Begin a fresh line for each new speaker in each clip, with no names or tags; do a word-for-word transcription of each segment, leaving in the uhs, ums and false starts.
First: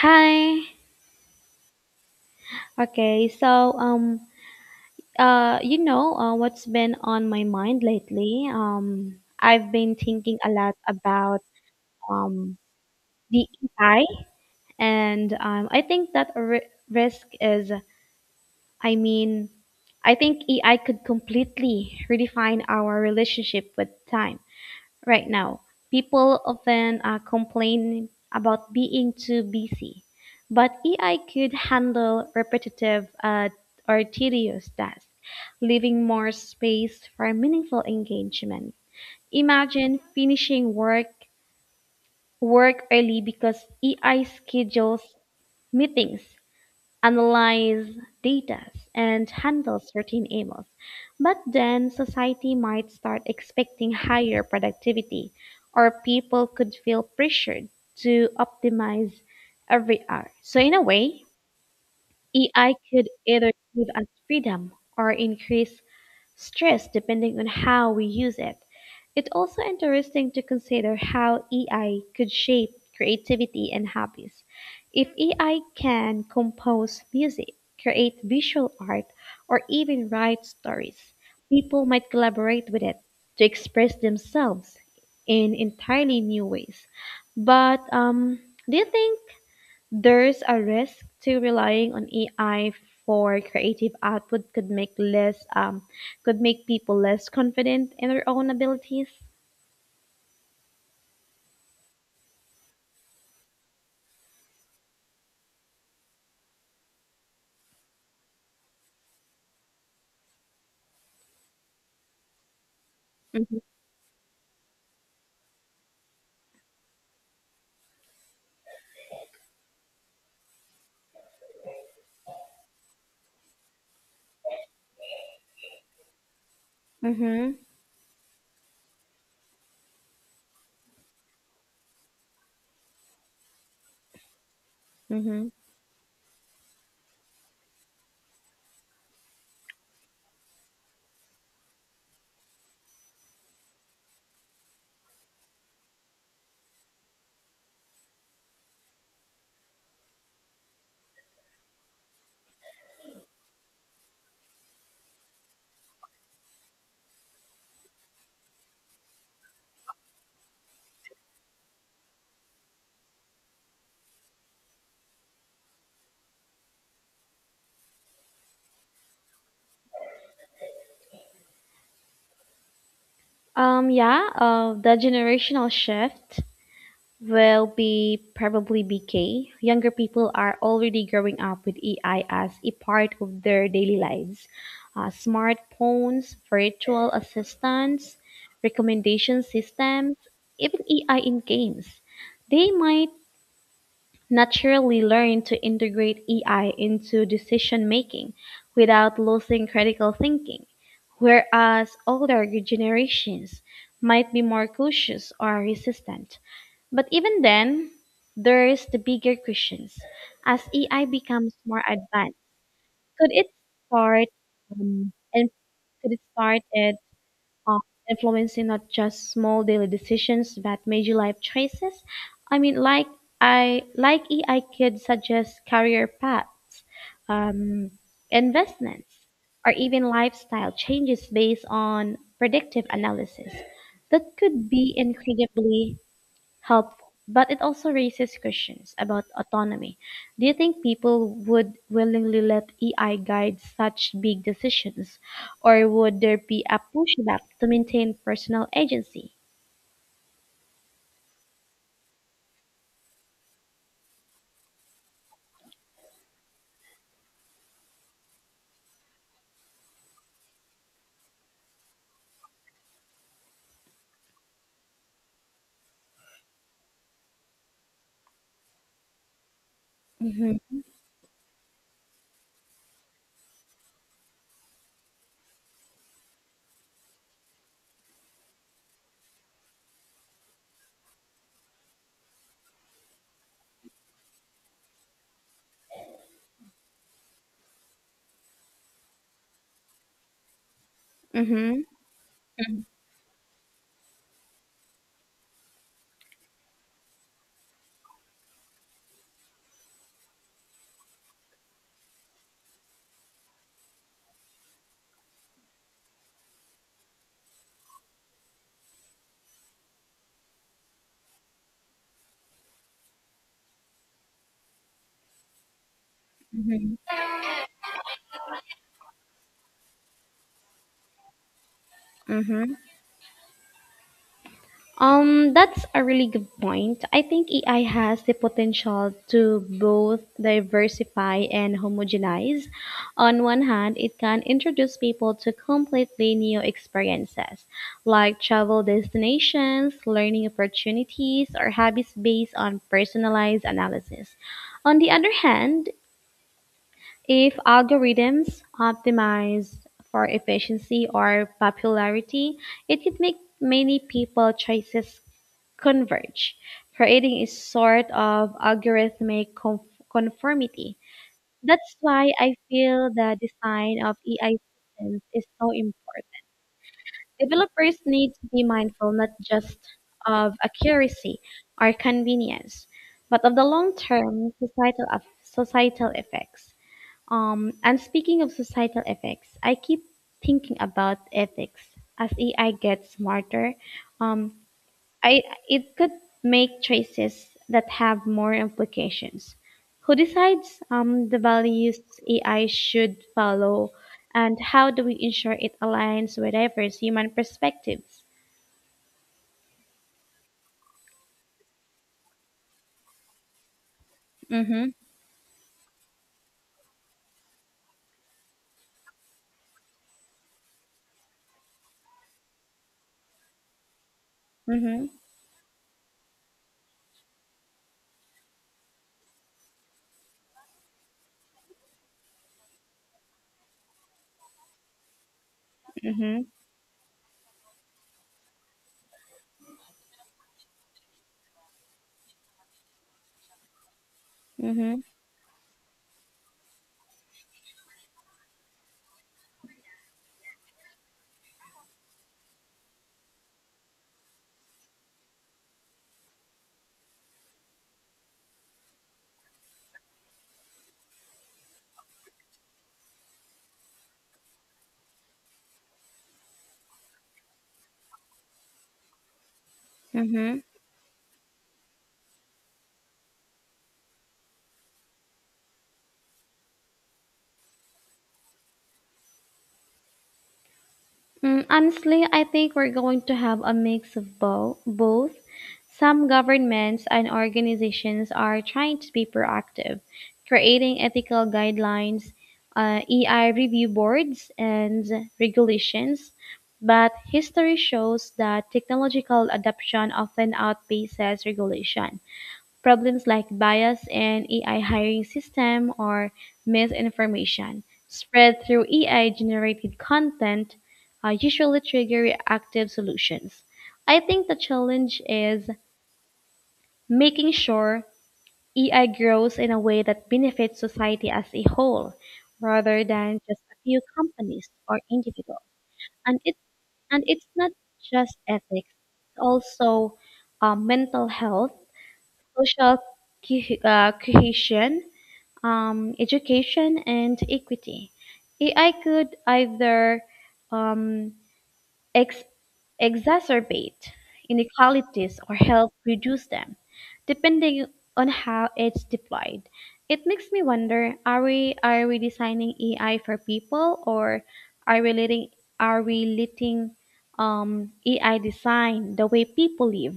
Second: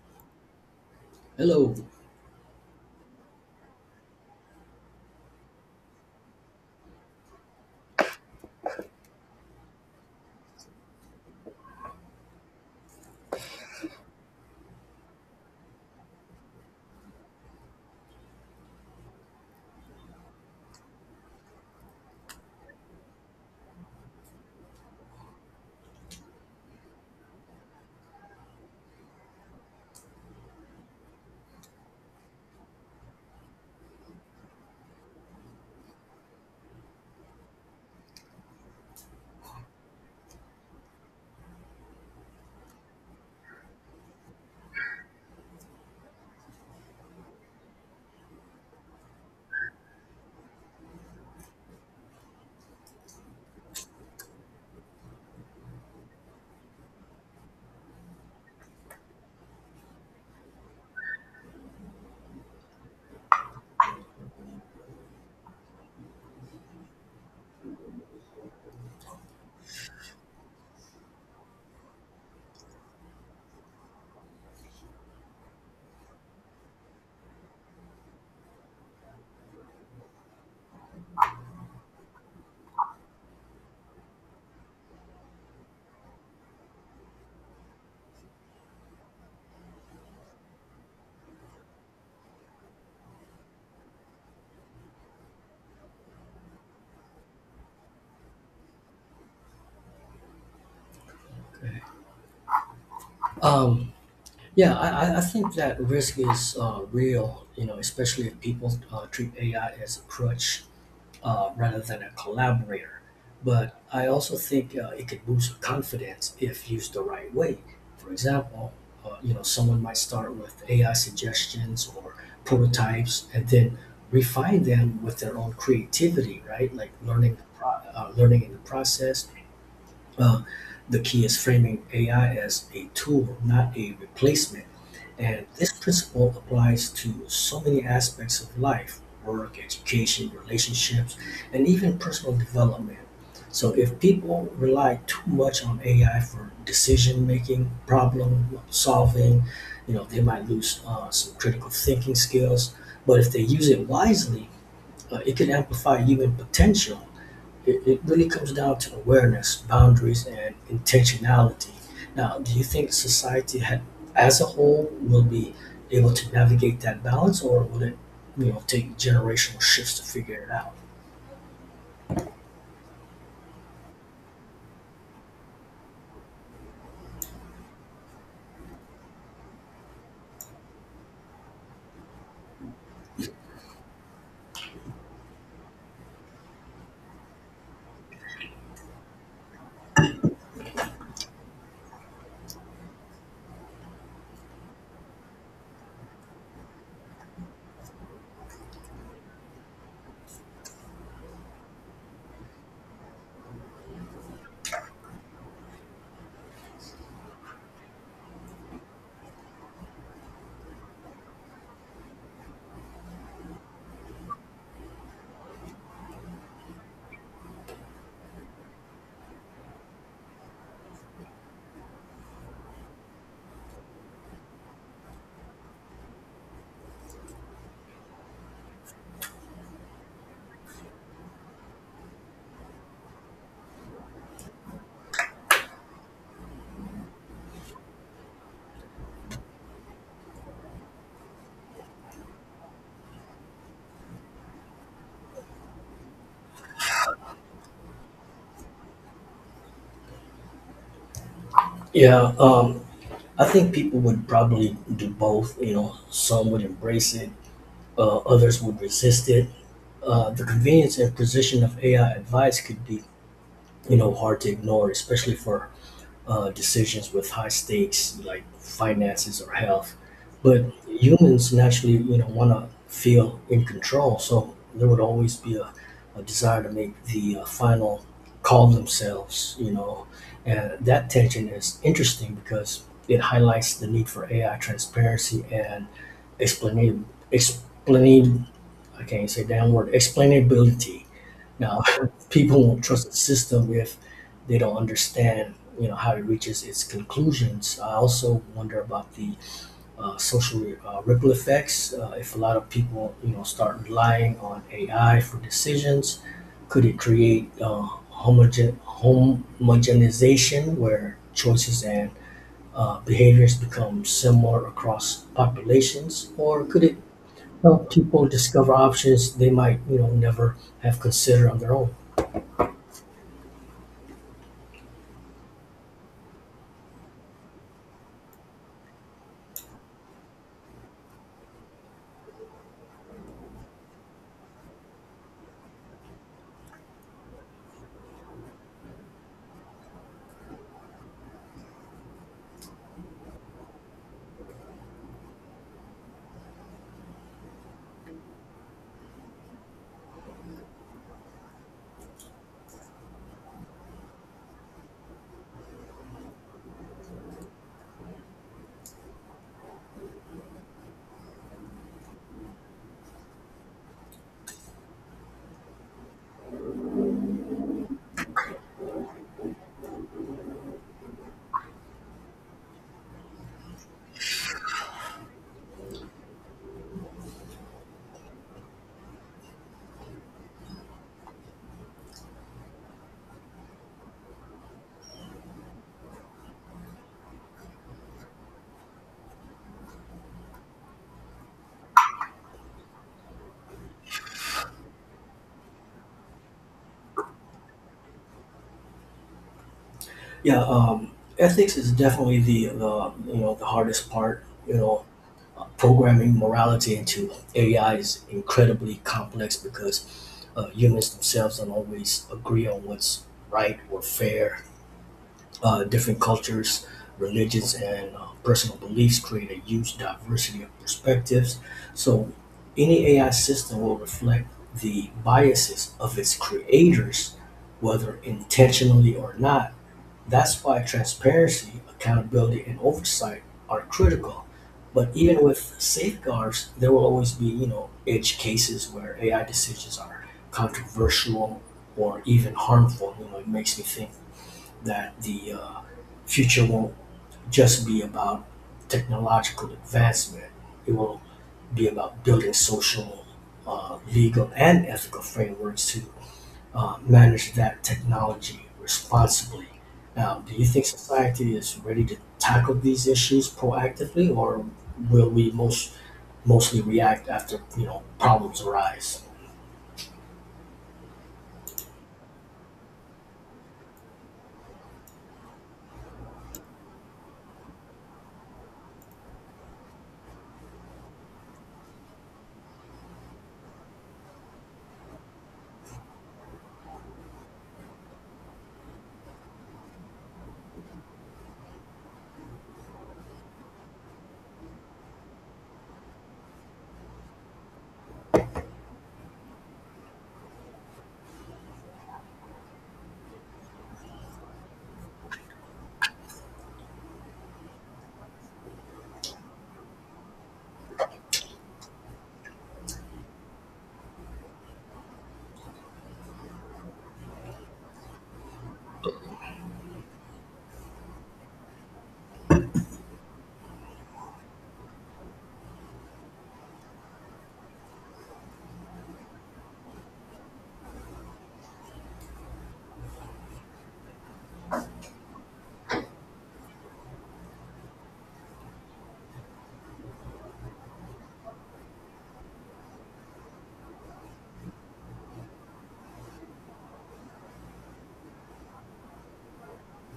Hi.
Hello.
Okay, so um uh you know uh, what's been on my mind lately? Um I've been thinking a lot about um the A I. And um I think that a ri- risk is, I mean I think A I could completely redefine our relationship with time. Right now, people often uh, complain about being too busy, but A I could handle repetitive uh, or tedious tasks, leaving more space for meaningful engagement. Imagine finishing work work early because A I schedules meetings, analyze data, and handle certain emails. But then society might start expecting higher productivity, or people could feel pressured to optimize every hour. So, in a way, A I could either give us freedom or increase stress depending on how we use it. It's also interesting to consider how A I could shape creativity and hobbies. If A I can compose music, create visual art, or even write stories, people might collaborate with it to express themselves in entirely new ways. But um, do you think there's a risk to relying on A I for creative output could make less um, could make people less confident in their own abilities?
Um, yeah, I, I I think that risk is uh, real, you know, especially if people uh, treat A I as a crutch uh, rather than a collaborator.
Mhm,
But I also think uh, it could boost confidence if used the right way. For example, uh, you know, someone might start with A I suggestions or prototypes and then refine them with their own creativity, right? Like learning the
mhm,
pro- uh, learning in the process uh, the key is framing A I as a tool, not a replacement. And
mhm.
this principle applies to so many aspects of life work, education, relationships, and even personal development. So, if people rely too much on A I for decision making, problem solving, you know, they might lose uh, some critical thinking skills. But if they use it wisely, uh, it can amplify human potential it, it really comes down to awareness, boundaries, and intentionality. Now, do you think society had, as a whole will be able to navigate that balance, or will it, you know, take generational shifts to figure it out?
Um, yeah, uh, the generational shift will be probably B K. Younger people are already growing up with A I as a part of their daily lives. Uh, smartphones, virtual assistants, recommendation systems, even A I in games. They might naturally learn to integrate A I into decision making without losing critical thinking, whereas older generations might be more cautious or resistant. But even then, there's the bigger questions. As A I becomes more advanced, could it start um, and could it start uh, influencing not just small daily decisions but major life choices. I mean, like I like E, I could suggest career paths, um, investments, or even lifestyle changes based on predictive analysis. That could be incredibly helpful, but it also raises questions about autonomy. Do you think people would willingly let A I guide such big decisions, or would there be a pushback to maintain personal agency?
Yeah, um, I think people would probably do both. You know, some would embrace it, uh, others would resist it. Uh, the convenience and precision of A I advice could be, you know, hard to ignore, especially for uh, decisions with high stakes like finances or health. But
Mm-hmm.
humans naturally, you know, want to feel in control. So there would always be a, a desire to make the uh, final call themselves, you know. And that tension is interesting because it highlights the need for A I transparency and explain, explain, I can't say that word, explainability.
Mm-hmm.
Now, people won't
Mhm,
trust the system if they don't understand, you know, how it reaches its conclusions. I also wonder about the uh, social uh, ripple effects. Uh, if a lot of people, you know, start relying on A I for decisions, could it create uh, homogen- homogenization where choices and uh, behaviors become similar across populations, or could
mhm.
it help people discover options they might you know never have considered on their own.
Mm-hmm. Um, that's a really good point. I think A I has the potential to both diversify and homogenize. On one hand, it can introduce people to completely new experiences, like travel destinations, learning opportunities, or hobbies based on personalized analysis. On the other hand, if algorithms optimize for efficiency or popularity, it could make many people choices converge, creating a sort of algorithmic conf- conformity. That's why I feel the design of A I systems is so important. Developers need to be mindful not just of accuracy or convenience, but of the long-term societal of societal effects. Um, and speaking of societal effects, I keep thinking about ethics as A I gets smarter. Um, I, it could make choices that have more implications. Who decides um, the values A I should follow, and how do we ensure it aligns with diverse human perspectives?
Yeah, um, ethics is definitely the, the you know the hardest part. You
Mm-hmm.
know, programming morality into A I is incredibly complex because uh, humans themselves don't always agree on what's right or fair.
Mm-hmm.
Uh, different cultures, religions, and uh, personal beliefs create a huge diversity of perspectives. So, any A I system will reflect the biases of its creators, whether intentionally or not. That's why transparency, accountability, and oversight are critical.
Mm-hmm.
But even with safeguards, there will always be, you know, edge cases where A I decisions are controversial or even harmful. You know, it makes me think that the uh, future won't just be about technological advancement. It will be about building social, uh, legal, and ethical frameworks to uh, manage that technology responsibly. Now, do
Mm-hmm.
you think society is ready to tackle these issues proactively, or will we most mostly react after you know problems arise?
Mm, honestly, I think we're going to have a mix of bo- both. Some governments and organizations are trying to be proactive, creating ethical guidelines, uh, E I review boards, and regulations. But history shows that technological adoption often outpaces regulation. Problems like bias in A I hiring system or misinformation spread through A I generated content uh, usually trigger reactive solutions. I think the challenge is making sure A I grows in a way that benefits society as a whole rather than just a few companies or individuals. And it and it's not just ethics, it's also uh, mental health, social co- uh, cohesion, um, education and equity. A I could either um, ex- exacerbate inequalities or help reduce them, depending on how it's deployed. It makes me wonder: Are we are we designing A I for people, or are we letting are we letting um, A I design the way people live?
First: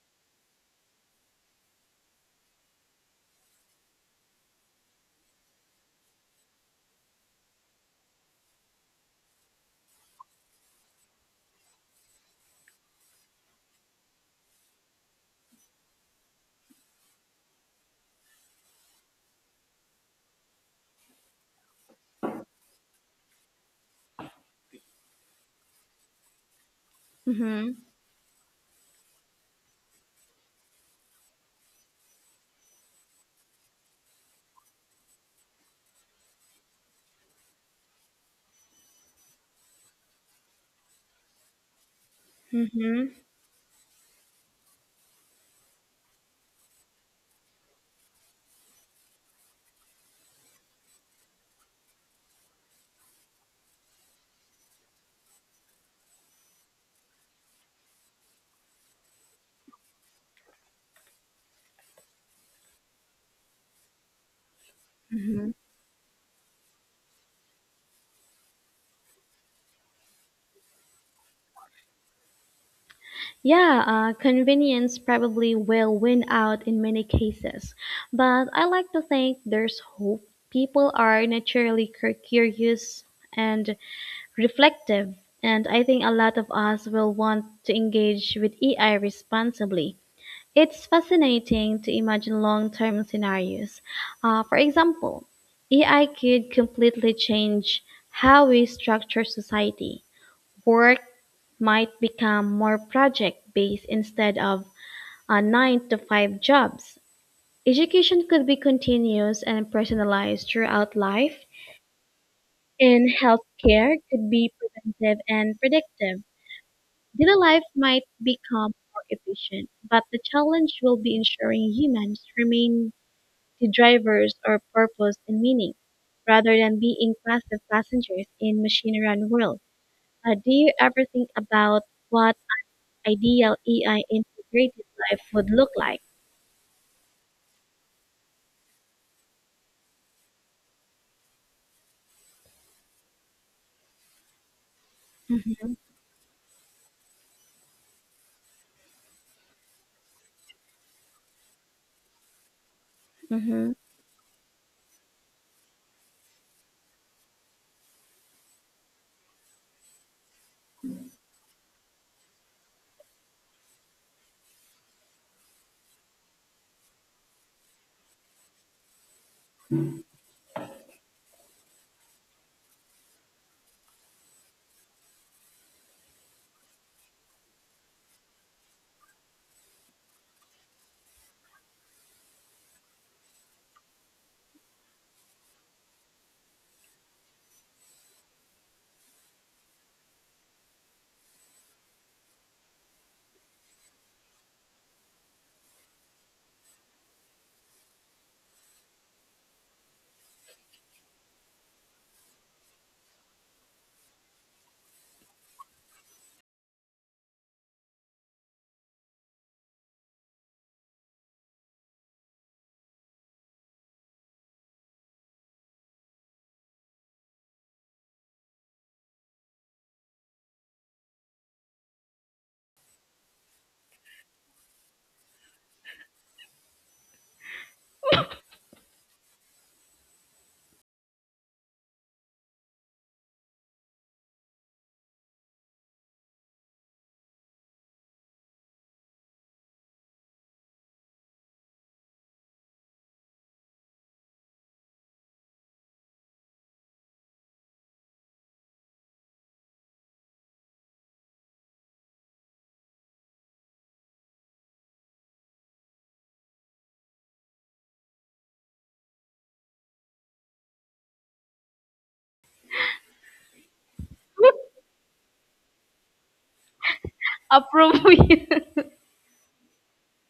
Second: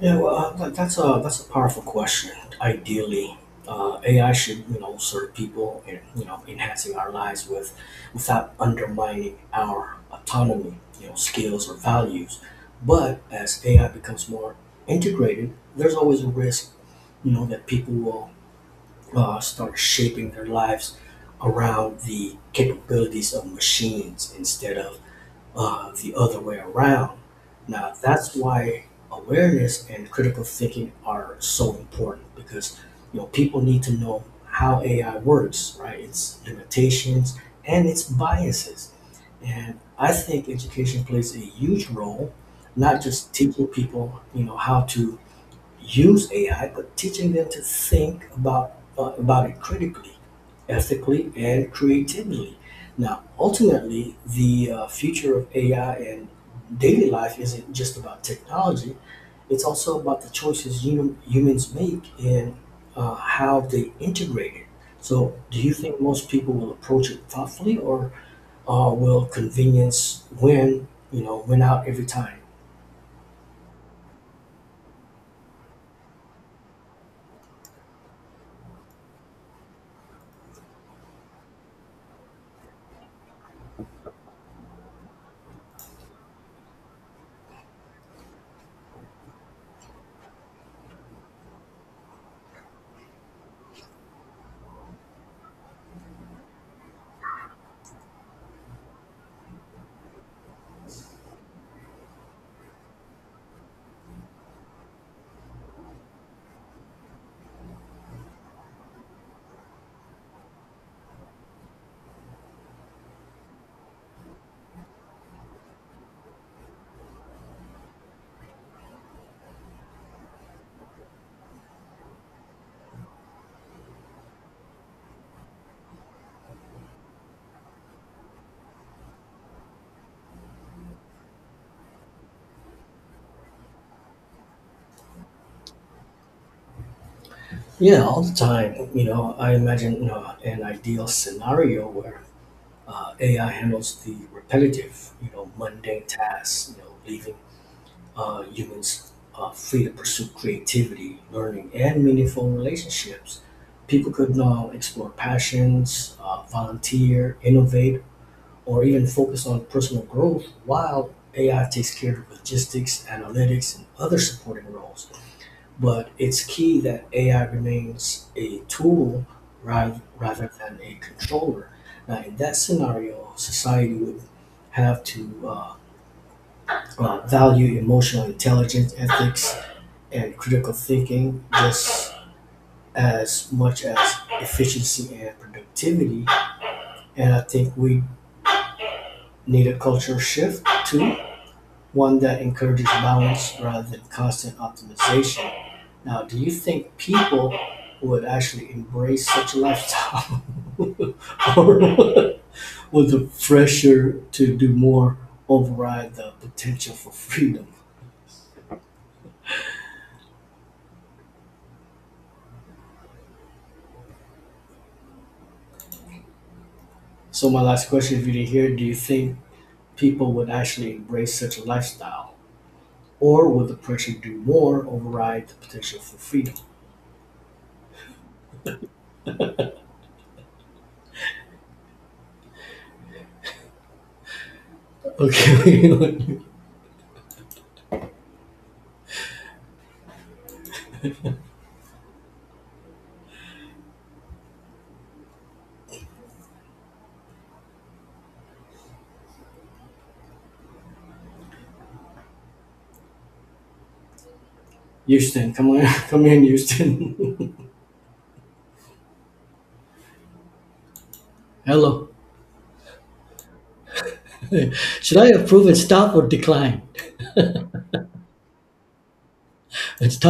Yeah, well, uh, that, that's a that's a powerful question. Ideally, uh, A I should you know serve people and you know enhancing our lives with without undermining our autonomy, you know, skills or values. But as A I becomes more integrated, there's always a risk, you know, that people will uh, start shaping their lives around the capabilities of machines instead of uh, the other way around.
Mm-hmm.
Now, that's why awareness and critical thinking are so important because you know people need to know how A I works, right? Its limitations and its biases. And I think education plays a huge role, not
Mm-hmm.
just teaching people, you know, how to use A I, but teaching them to think about uh, about it critically, ethically, and creatively. Now, ultimately, the uh, future of A I and daily life isn't just about technology; it's also about the choices hum- humans make and uh, how they integrate it. So, do you think most people will approach it thoughtfully, or uh, will convenience win? You know, win out every time?
Yeah, uh, convenience probably will win out in many cases, but I like to think there's hope. People are naturally cur- curious and reflective, and I think a lot of us will want to engage with A I responsibly. It's fascinating to imagine long term scenarios. Uh, for example, A I could completely change how we structure society, work, might become more project based instead of a nine to five jobs. Education could be continuous and personalized throughout life, and healthcare could be preventive and predictive. Daily life might become more efficient, but the challenge will be ensuring humans remain the drivers or purpose and meaning rather than being passive passengers in machine-run world. Uh, do you ever think about what ideal A I integrated life would look like.
Yeah, all the time. You know, I imagine uh, an ideal scenario where uh, A I handles the repetitive, you know,
Mhm.
mundane tasks, you know, leaving uh, humans uh, free to pursue creativity, learning, and meaningful relationships.
Mm-hmm.
People could now explore passions, uh, volunteer, innovate, or even focus on personal growth while A I takes care of logistics, analytics, and other supporting roles but it's key that A I remains a tool rather, rather than a controller. Now, in that scenario, society would have to uh, uh, value emotional intelligence, ethics, and critical thinking just as much as efficiency and productivity. And I think we need a cultural shift too one that encourages balance rather than constant optimization. Now, do you think people would actually embrace such a lifestyle, or would the pressure to do more override the potential for freedom? So, my last question, if you didn't hear, do you think people would actually embrace such a lifestyle, or would the pressure to do more override the potential for freedom? Okay, Houston, come on, come in, Houston. Hello. Hi.
Approve.
Okay.